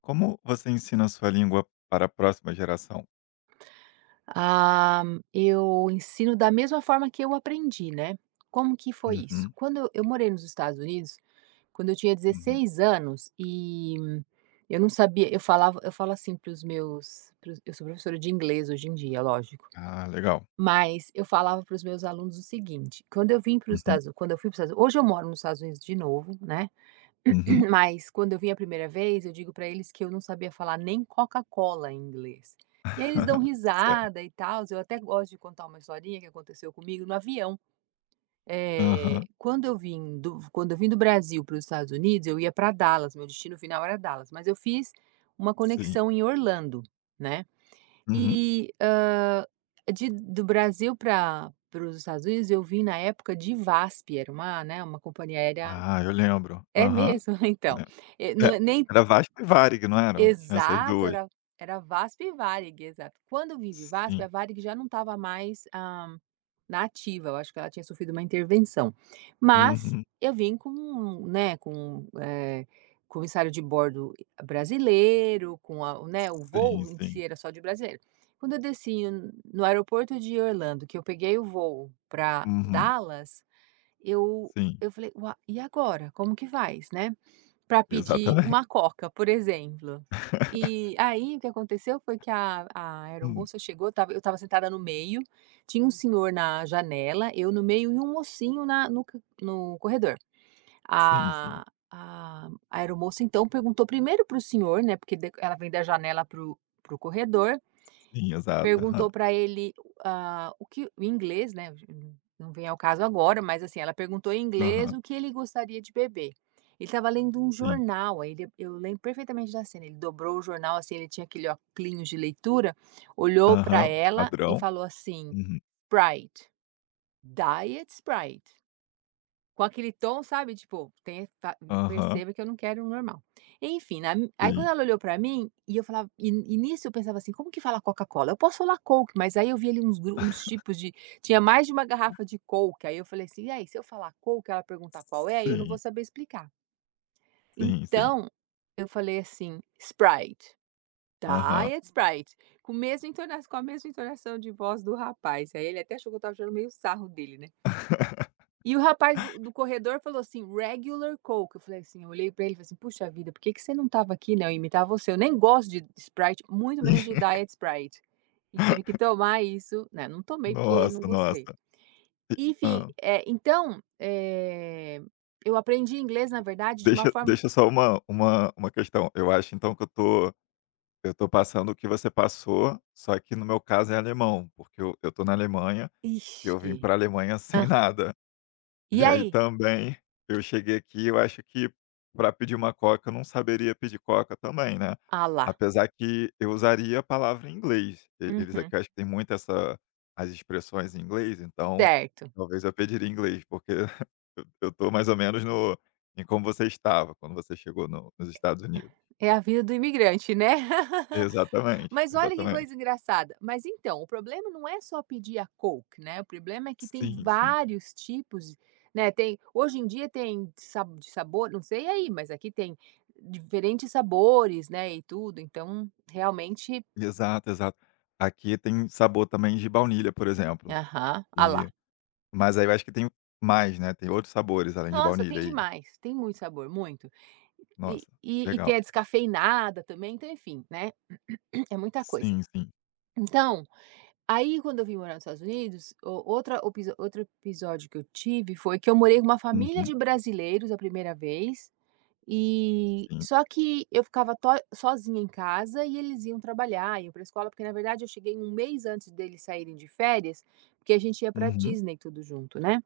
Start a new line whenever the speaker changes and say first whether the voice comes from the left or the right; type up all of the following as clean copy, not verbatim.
left: Como você ensina a sua língua para a próxima geração?
right: Ah, eu ensino da mesma forma que eu aprendi, né. Como que foi isso?
left: Uhum,
right: Quando eu morei nos Estados Unidos, quando eu tinha
left: uhum.
right: 16 anos, eu não sabia eu falava eu falo assim para os meus para eu sou professora de inglês hoje em dia, lógico.
left: Ah, legal.
right: Mas eu falava para os meus alunos o seguinte: quando eu vim para os
left: Uhum,
right: Estados quando eu fui para os Estados, hoje eu moro nos Estados Unidos de novo, né.
left: uhum.
right: Mas quando eu vim a primeira vez, eu digo para eles que eu não sabia falar nem Coca-Cola em inglês. E aí eles dão
left: Certo.
right: risada e tal. Eu até gosto de contar uma historinha que aconteceu comigo no avião.
left: Aham,
right: Quando eu vim do quando eu vim do Brasil para os Estados Unidos, eu ia para Dallas, meu destino final era Dallas, mas eu fiz uma
left: sim.
right: conexão em Orlando, né.
left: Uhum.
right: E, de do Brasil pra para os Estados Unidos, eu vim na época de VASP, era uma, né, uma companhia aérea,
left: Ah, eu lembro.
right: é
left: Aham.
right: mesmo?
left: Eu
right: Então,
left: lembro.
right: não
left: É,
right: é nem.
left: era Vasco e Varig, não eram? Tinha essas
right: Exato,
left: 2.
right: era VASP e Varig, exato. Quando eu vim de VASP, a
left: Sim.
right: Varig já não estava mais, na ativa, eu acho que ela tinha sofrido uma intervenção. Mas
left: Uhum.
right: eu vim com, né, com, comissário de bordo brasileiro, com a, né, o
left: Sim,
right: voo em
left: sim.
right: si era só de brasileiro. Quando eu desci no aeroporto de Orlando, que eu peguei o voo para
left: Uhum.
right: Dallas, eu
left: Sim,
right: eu falei: "Ua, e agora? Como que faz?", né, para pedir
left: exatamente.
right: uma coca, por exemplo. E aí o que aconteceu foi que a
left: Hum.
right: estava, eu estava sentada no meio, tinha um senhor na janela, eu no meio e um mocinho na no ca no corredor.
left: Sim, sim.
right: A a aeromoça então perguntou primeiro para o senhor, né, porque de ela vem da janela para para o corredor.
left: Sim, exato. Aham.
right: Perguntou para ele, ah, o que em inglês, né, não vem ao caso agora, mas assim, ela perguntou em inglês
left: Aham.
right: o que ele gostaria de beber. Ele estava lendo um
left: Sim.
right: jornal, aí ele, eu lembro perfeitamente da cena, ele dobrou o jornal, assim, ele tinha aquele óculinhos de leitura, olhou para
left: Aham.
right: ela e
left: Padrão.
right: falou assim:
left: Uhum.
right: "Sprite, Diet Sprite". Com aquele tom, sabe, tipo, tem fa
left: Aham.
right: perceba que eu não quero o normal. Enfim, aí quando
left: Sim.
right: ela olhou pra mim, e nisso eu pensava assim: "Como que fala Coca-Cola? Eu posso falar Coke", mas aí eu vi ali uns tipos de, tinha mais de uma garrafa de Coke, aí eu falei assim: "E aí, se eu falar Coke, ela perguntar qual é, aí eu não vou
left: Sim,
right: saber explicar".
left: sim, sim.
right: Então, eu falei assim: "Sprite,
left: Aham.
right: Diet Sprite", com a mesma entonação de voz do rapaz. Aí ele até achou que eu estava tirando meio sarro dele, né. E o rapaz do corredor falou assim: "Regular Coke", eu falei assim, eu olhei pra ele e falei assim: "Puxa vida, por que que você não estava aqui, né, eu ia imitar você, eu nem gosto de Sprite, muito menos de
left: Sim.
right: Diet Sprite". E tive que tomar isso, né, não tomei porque não
left: Nossa,
right: gostei.
left: nossa. E
right: Enfim,
left: hã.
right: então, eu aprendi inglês, na verdade, de uma
left: Deixa
right: forma.
left: deixa só uma questão. Eu acho então que eu tô passando o que você passou, só que no meu caso é alemão, porque eu tô na Alemanha e eu vim
right: Ixi,
left: pra Alemanha
right: hã.
left: sem nada.
right: E
left: E aí
right: aí?
left: também, eu cheguei aqui, eu acho que para pedir uma coca eu não saberia pedir coca também, né.
right: Ah lá.
left: Apesar que eu usaria a palavra em inglês, e eles
right: Uhum.
left: aqui eu acho que tem muito essa as expressões em inglês, então
right: Certo.
left: talvez eu pediria em inglês, porque eu tô mais ou menos no em como você estava quando você chegou no nos Estados Unidos.
right: É a vida do imigrante, né.
left: Exatamente,
right: Mas olha que
left: exatamente.
right: coisa engraçada. Mas então, o problema não é só pedir a Coke, né, o problema é que tem
left: Sim, sim.
right: vários tipos, né, tem hoje em dia tem sa de sabor, não sei aí, mas aqui tem diferentes sabores, né, e tudo, então realmente
left: Exato, exato. Aqui tem sabor também de baunilha, por exemplo.
right: aham, ah lá.
left: Mas aí eu acho que tem mais, né, tem outros sabores além de
right: Nossa, tem
left: baunilha aí.
right: demais, tem muito sabor, muito. E
left: Nossa,
right: e tem
left: legal.
right: a descafeinada também, então enfim, né, é muita coisa.
left: Sim, sim.
right: Então, aí, quando eu vim morar nos Estados Unidos, o outra opis outro episódio que eu tive foi que eu morei com uma família de
left: Uhum,
right: brasileiros a primeira vez, e
left: sim.
right: só que eu ficava to sozinha em casa e eles iam trabalhar, iam para escola, porque na verdade eu cheguei um mês antes deles saírem de férias, porque a gente ia para
left: Uhum.
right: Disney tudo junto, né.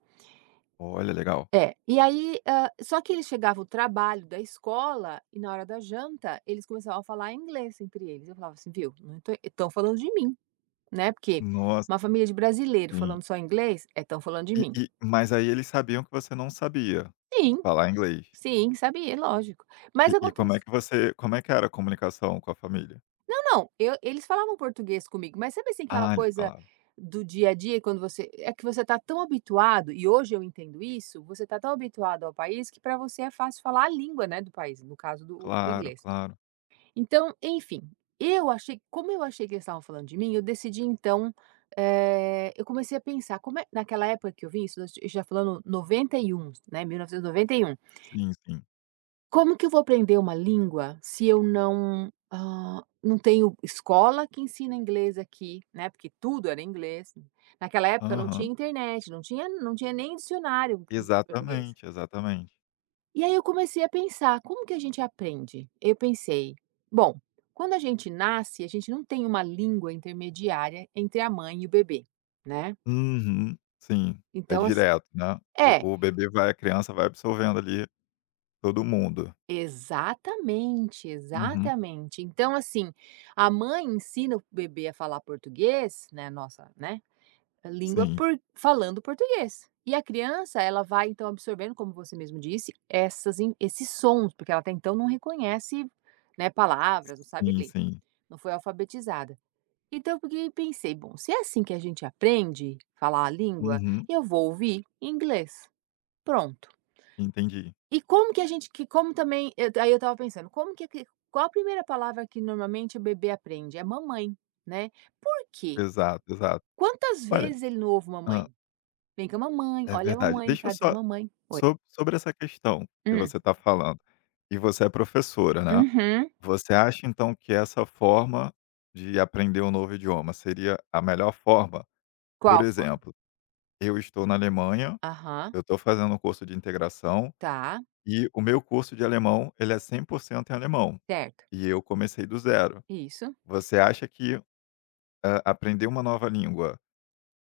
left: Olha, legal.
right: É, e aí, só que eles chegavam do trabalho, da escola, e na hora da janta, eles começavam a falar inglês entre eles. Eu falava assim: "Viu, estão falando de mim". Né, porque
left: Nossa,
right: uma família de brasileiro
left: sim.
right: falando só inglês, é estão falando de
left: E
right: mim.
left: e mas aí eles sabiam que você não sabia
right: Sim,
left: falar inglês.
right: sim, sabia, lógico. Mas
left: E
right: acontece,
left: como é que era a comunicação com a família?
right: não, não, eu, eles falavam português comigo, mas sabe, assim, aquela
left: Ah, eles
right: coisa
left: falavam.
right: do dia a dia quando você é que você tá tão habituado, e hoje eu entendo isso, você tá tão habituado ao país que para você é fácil falar a língua, né, do país, no caso do
left: Claro,
right: inglês.
left: claro.
right: Então, enfim, eu achei, como eu achei que eles estavam falando de mim, eu decidi então, eu comecei a pensar, como é naquela época que eu vim, isso nós já falando 91, né, 1991.
left: Sim, sim.
right: Como que eu vou aprender uma língua se eu não, não tenho escola que ensina inglês aqui, né, porque tudo era inglês. Naquela época não tinha
left: Aham.
right: internet, não tinha nem dicionário em português.
left: Exatamente, exatamente.
right: E aí eu comecei a pensar, como que a gente aprende? Eu pensei, bom, quando a gente nasce, a gente não tem uma língua intermediária entre a mãe e o bebê, né?
left: Uhum. Sim, é
right: Então, assim,
left: direto, né.
right: é,
left: O bebê vai a criança vai absorvendo ali todo mundo.
right: exatamente,
left: Uhum.
right: exatamente. Então, assim, a mãe ensina o bebê a falar português, né, nossa, né, língua
left: Sim,
right: por, falando português. E a criança, ela vai então absorvendo, como você mesmo disse, essas, esses sons, porque ela até então não reconhece, né, palavras, não sabe
left: sim,
right: ler.
left: sim.
right: Não foi alfabetizada. Então, porque pensei, bom, se é assim que a gente aprende falar a língua,
left: Uhum,
right: eu vou ouvir inglês. Pronto.
left: entendi.
right: E como que a gente, que como também, aí eu tava pensando, como que, qual a primeira palavra que normalmente o bebê aprende? É mamãe, né? Por quê?
left: Exato, exato.
right: Quantas
left: Olha,
right: vezes ele não ouve
left: hã,
right: mamãe? Vem com a mamãe,
left: é
right: olha a
left: verdade.
right: mamãe,
left: Deixa eu
right: cadê a
left: só
right: mamãe? Oi.
left: sobre essa questão que
right: Hum,
left: você está falando, e você é professora, né.
right: uhum.
left: Você acha então que essa forma de aprender um novo idioma seria a melhor forma? Por
right: Qual forma?
left: exemplo, eu estou na Alemanha,
right: Aham,
left: eu estou fazendo um curso de integração
right: tá,
left: e o meu curso de alemão, ele é 100% em alemão,
right: certo.
left: e eu comecei do zero.
right: Isso.
left: Você acha que, aprender uma nova língua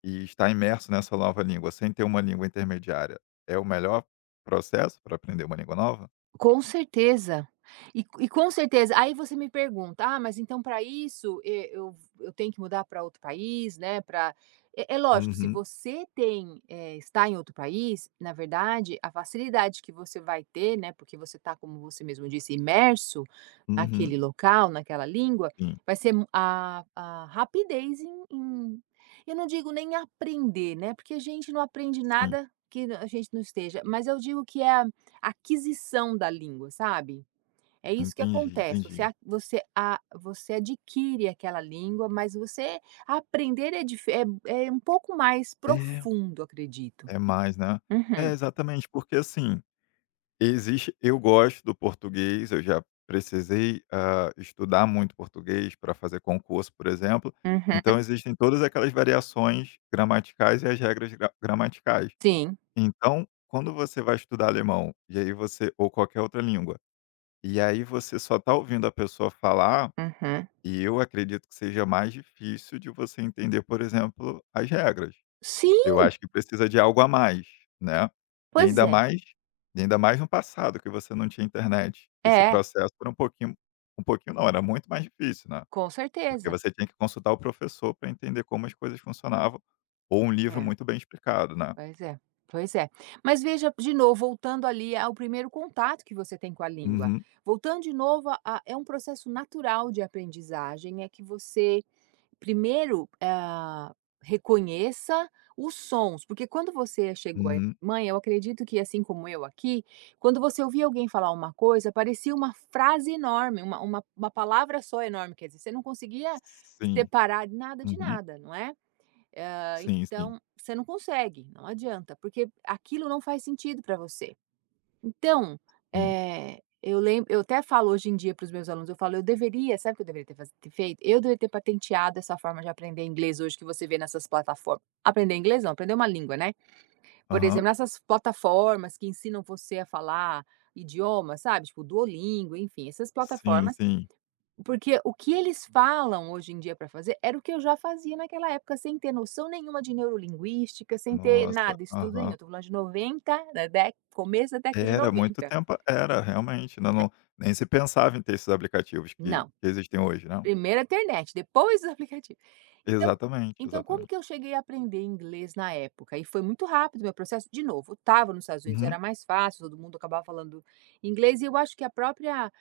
left: e estar imerso nessa nova língua, sem ter uma língua intermediária, é o melhor processo para aprender uma língua nova?
right: Com certeza. E com certeza aí você me pergunta: "Ah, mas então para isso, eu tenho que mudar para outro país, né, pra". É é lógico, se
left: Uhum,
right: você tem, está em outro país, na verdade, a facilidade que você vai ter, né, porque você está, como você mesmo disse, imerso
left: uhum.
right: naquele local, naquela língua,
left: Sim,
right: vai ser mu a rapidez em eu não digo nem aprender, né, porque a gente não aprende
left: sim.
right: nada que a gente não esteja, mas eu digo que é a aquisição da língua, sabe? É isso que
left: Entendi,
right: acontece. Você,
left: entendi.
right: você, você adquire aquela língua, mas você aprender é, é, é um pouco mais
left: É,
right: profundo, acredito.
left: é mais, né. É,
right: Uhum,
left: exatamente, porque assim, existe eu gosto do português, eu já precisei, estudar muito português para fazer concurso, por exemplo,
right: uhum,
left: então existem todas aquelas variações gramaticais e as regras gramaticais.
right: sim,
left: Então, quando você vai estudar alemão, e aí você ou qualquer outra língua. E aí você só está ouvindo a pessoa falar,
right: uhum.
left: e eu acredito que seja mais difícil de você entender, por exemplo, as regras. Eu
right: Sim,
left: acho que precisa de algo a mais, né. E
right: pois
left: ainda
right: é.
left: mais e ainda mais no passado que você não tinha internet. Esse
right: É,
left: processo era um pouquinho, um pouquinho não, era muito mais difícil, né,
right: com
left: porque
right: certeza.
left: você tinha que consultar o professor para entender como as coisas funcionavam, ou um livro
right: É,
left: muito bem explicado, né.
right: pois é. Pois é. Mas veja, de novo, voltando ali ao primeiro contato que você tem com a língua.
left: Uhum,
right: Voltando de novo, é um processo natural de aprendizagem, é que você primeiro, ah, reconheça os sons, porque quando você chegou aí,
left: uhum.
right: mãe, eu acredito que assim como eu aqui, quando você ouvia alguém falar uma coisa, parecia uma frase enorme, uma uma palavra só enorme, quer dizer, você não conseguia
left: Sim.
right: separar nada de
left: Uhum.
right: nada, não é? Hã,
left: Sim, sim,
right: então, você não consegue, não adianta, porque aquilo não faz sentido para você. Então,
left: sim.
right: eu lembro, eu até falo hoje em dia para os meus alunos, eu falo: "Eu deveria", sabe o que eu deveria ter feito? Eu deveria ter patenteado essa forma de aprender inglês hoje que você vê nessas plataformas. Aprender inglês não, aprender uma língua, né. Por
left: Aham.
right: exemplo, nessas plataformas que ensinam você a falar idiomas, sabe, tipo Duolingo, enfim, essas
left: Sim,
right: plataformas,
left: sim.
right: porque o que eles falam hoje em dia para fazer era o que eu já fazia naquela época sem ter noção nenhuma de neurolinguística, sem ter
left: Nossa,
right: nada, estudo nenhum.
left: aham.
right: Estou falando de 90, da dé começo da década de
left: Era muito
right: 90.
left: tempo, era, realmente, ainda nem se pensava em ter esses aplicativos que
right: Não,
left: que existem hoje, né.
right: primeiro a internet, depois os aplicativos. Então
left: Exatamente,
right: então como
left: exatamente.
right: que eu cheguei a aprender inglês na época? E foi muito rápido o meu processo. De novo, eu estava nos Estados Unidos, era
left: Uhum.
right: mais fácil, todo mundo acabava falando inglês e eu acho que a própria,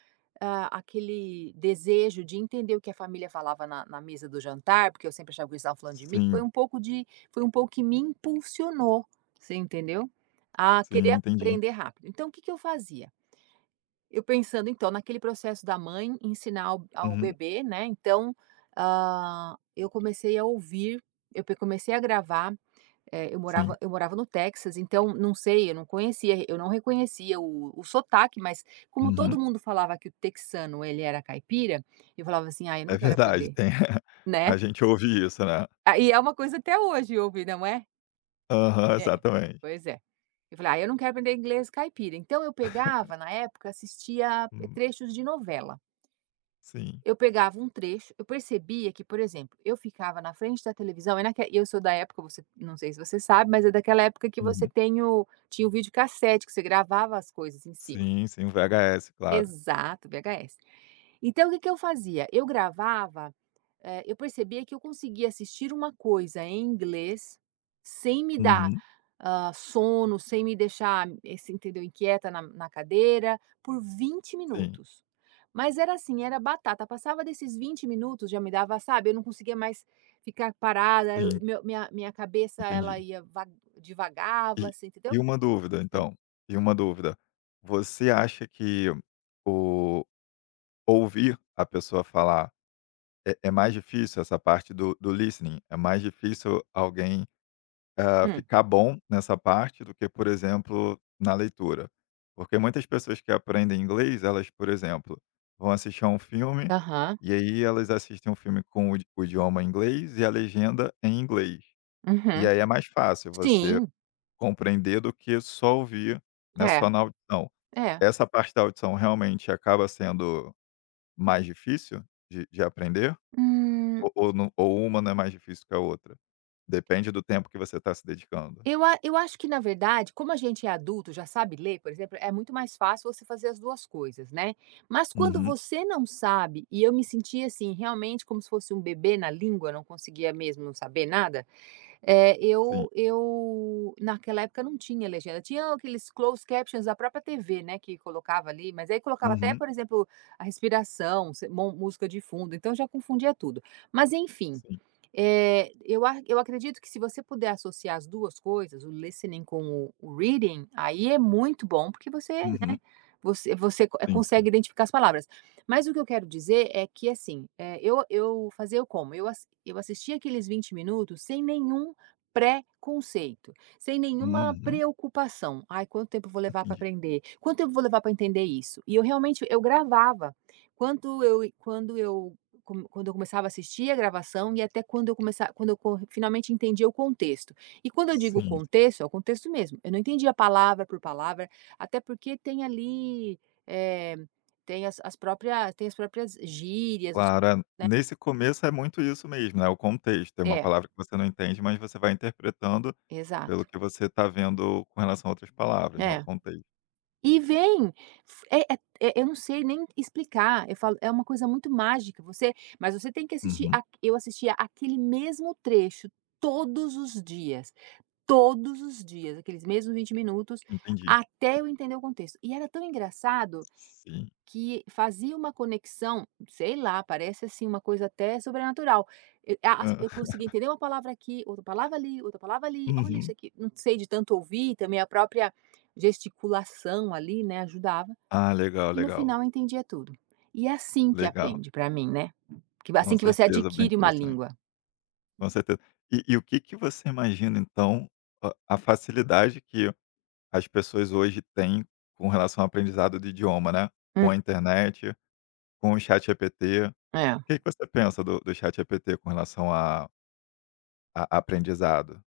right: ah, aquele desejo de entender o que a família falava na mesa do jantar, porque eu sempre achava que eles estavam falando de mim, foi
left: Sim,
right: um pouco de, foi um pouco que me impulsionou, você entendeu? A querer
left: sim, entendi.
right: aprender rápido. Então o que que eu fazia? Eu pensando então naquele processo da mãe ensinar ao
left: Uhum,
right: bebê, né, então, eu comecei a ouvir, eu pe comecei a gravar, eu morava
left: sim.
right: eu morava no Texas, então não sei, eu não conhecia, eu não reconhecia o sotaque, mas como
left: Uhum.
right: todo mundo falava que o texano ele era caipira, eu falava assim: "Ai, eu não
left: É
right: quero
left: verdade,
right: aprender",
left: tem a
right: né.
left: gente ouve isso, né.
right: Ah, e é uma coisa até hoje ouvir, não é?
left: Aham,
right: É,
left: exatamente.
right: pois é. Eu falei: "Ah, eu não quero aprender inglês caipira", então eu pegava na época assistia
left: Hum,
right: trechos de novela.
left: sim.
right: Eu pegava um trecho, eu percebia que, por exemplo, eu ficava na frente da televisão, é naque eu sou da época, você não sei se você sabe, mas é daquela época que você
left: Uhum.
right: tem o tinha o videocassete que você gravava as coisas em cima.
left: Sim, sim, o VHS, claro.
right: Exato, VHS. Então o que que eu fazia? Eu gravava, eu percebia que eu conseguia assistir uma coisa em inglês sem me dar,
left: Uhum.
right: sono, sem me deixar, você entendeu, inquieta na cadeira, por vinte
left: Sim,
right: minutos. Mas era assim, era batata, passava desses 20 minutos já me dava, sabe, eu não conseguia mais ficar parada, eu
left: sim,
right: meu minha cabeça ela
left: entendi.
right: ia va divagava,
left: E
right: você entendeu?
left: e uma dúvida, então, e uma dúvida, você acha que o ouvir a pessoa falar é mais difícil, essa parte do listening, é mais difícil alguém,
right: Hum,
left: ficar bom nessa parte do que, por exemplo, na leitura. Porque muitas pessoas que aprendem inglês, elas, por exemplo, vão assistir a um filme,
right: aham,
left: e aí elas assistem um filme com o idioma inglês e a legenda em inglês. E
right: uhum.
left: aí é mais fácil você
right: Sim,
left: compreender do que só ouvir, né,
right: é,
left: só na audição.
right: é.
left: Essa parte da audição realmente acaba sendo mais difícil de aprender?
right: Hum.
left: Ou não, ou uma não é mais difícil que a outra? Depende do tempo que você está se dedicando.
right: Eu acho que na verdade, como a gente é adulto, já sabe ler, por exemplo, é muito mais fácil você fazer as 2 coisas, né. Mas quando
left: Uhum.
right: você não sabe, e eu me sentia assim, realmente como se fosse um bebê na língua, não conseguia mesmo não saber nada, eh,
left: Sim.
right: eu eu naquela época não tinha legenda, tinha aqueles closed captions da própria TV, né, que colocava ali, mas aí colocava até,
left: Uhum.
right: por exemplo, a respiração, se mon música de fundo, então já confundia tudo. Mas enfim,
left: Sim.
right: eu acredito que se você puder associar as 2 coisas, o listening com o reading, aí é muito bom, porque você, né,
left: Uhum.
right: você
left: Sim, sim.
right: consegue identificar as palavras. Mas o que eu quero dizer é que, assim, eu fazia eu como? Eu assistia aqueles 20 minutos sem nenhum pré-conceito, sem nenhuma
left: Uhum.
right: preocupação. "Ai, quanto tempo eu vou levar para
left: Entendi.
right: aprender? Quanto tempo eu vou levar para entender isso?". E eu realmente eu gravava. Quando eu quando eu quando eu começava a assistir a gravação e até quando eu começava, quando eu co finalmente entendia o contexto. E quando eu digo
left: Sim, sim.
right: contexto, é o contexto mesmo, eu não entendia palavra por palavra, até porque tem ali, eh, tem as próprias gírias, os,
left: Claro, é.
right: né,
left: Nesse começo é muito isso mesmo, né, o contexto. É uma
right: é,
left: palavra que você não entende, mas você vai interpretando
right: exato.
left: pelo que você está vendo com relação a outras palavras, né, o
right: É.
left: contexto.
right: E vem, f é é é eu não sei nem explicar, eu falo é uma coisa muito mágica, você, mas você tem que assistir
left: Uhum.
right: a, eu assistia aquele mesmo trecho todos os dias. Todos os dias, aqueles mesmos 20 minutos,
left: Entendi.
right: até eu entender o contexto. E era tão engraçado
left: Sim.
right: que fazia uma conexão, sei lá, parece assim uma coisa até sobrenatural. Eu,
left: Hã.
right: eu conseguia entender uma palavra aqui, outra palavra ali, outra palavra ali. Olha isso
left: Uhum.
right: aqui, não sei, de tanto ouvir, também a própria gesticulação ali, né, ajudava.
left: Ah, legal,
right: E no
left: legal.
right: final eu entendia tudo. E é assim que
left: Legal.
right: aprende para mim, né? Que
left: Com
right: assim que você
left: certeza, bem
right: adquire uma
left: interessante.
right: língua.
left: Com certeza. E o que que você imagina então, a facilidade que as pessoas hoje têm com relação ao aprendizado do idioma, né,
right: Hum,
left: com a internet, com o chat ChatGPT. O
right: é.
left: que que você pensa do chat ChatGPT com relação a aprendizado?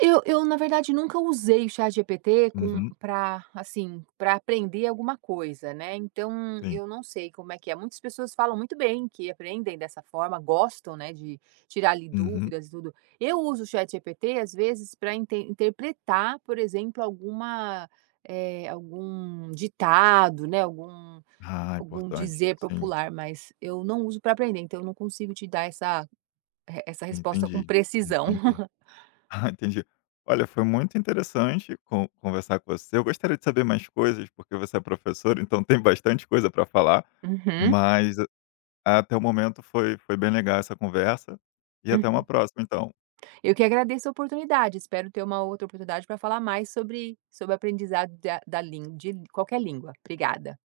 right: Eu na verdade nunca usei o ChatGPT com
left: Uhum,
right: pra, assim, para aprender alguma coisa, né, então
left: sim.
right: eu não sei como é que é. Muitas pessoas falam muito bem que aprendem dessa forma, gostam, né, de tirar ali
left: Uhum.
right: dúvidas e tudo. Eu uso o ChatGPT, às vezes, para interpretar, por exemplo, alguma, algum ditado, né,
left: Ah,
right: algum
left: importante.
right: dizer
left: Sim,
right: popular, mas eu não uso para aprender, então eu não consigo te dar essa, essa resposta com
left: entendi,
right: precisão.
left: entendi. Ah, entendi. Olha, foi muito interessante conversar com você. Eu gostaria de saber mais coisas, porque você é professor, então tem bastante coisa para falar, mas até o momento foi bem legal essa conversa, e até
right: Uhum.
left: uma próxima então.
right: Eu que agradeço a oportunidade, espero ter uma outra oportunidade para falar mais sobre o aprendizado da da lin de qualquer língua. Obrigada.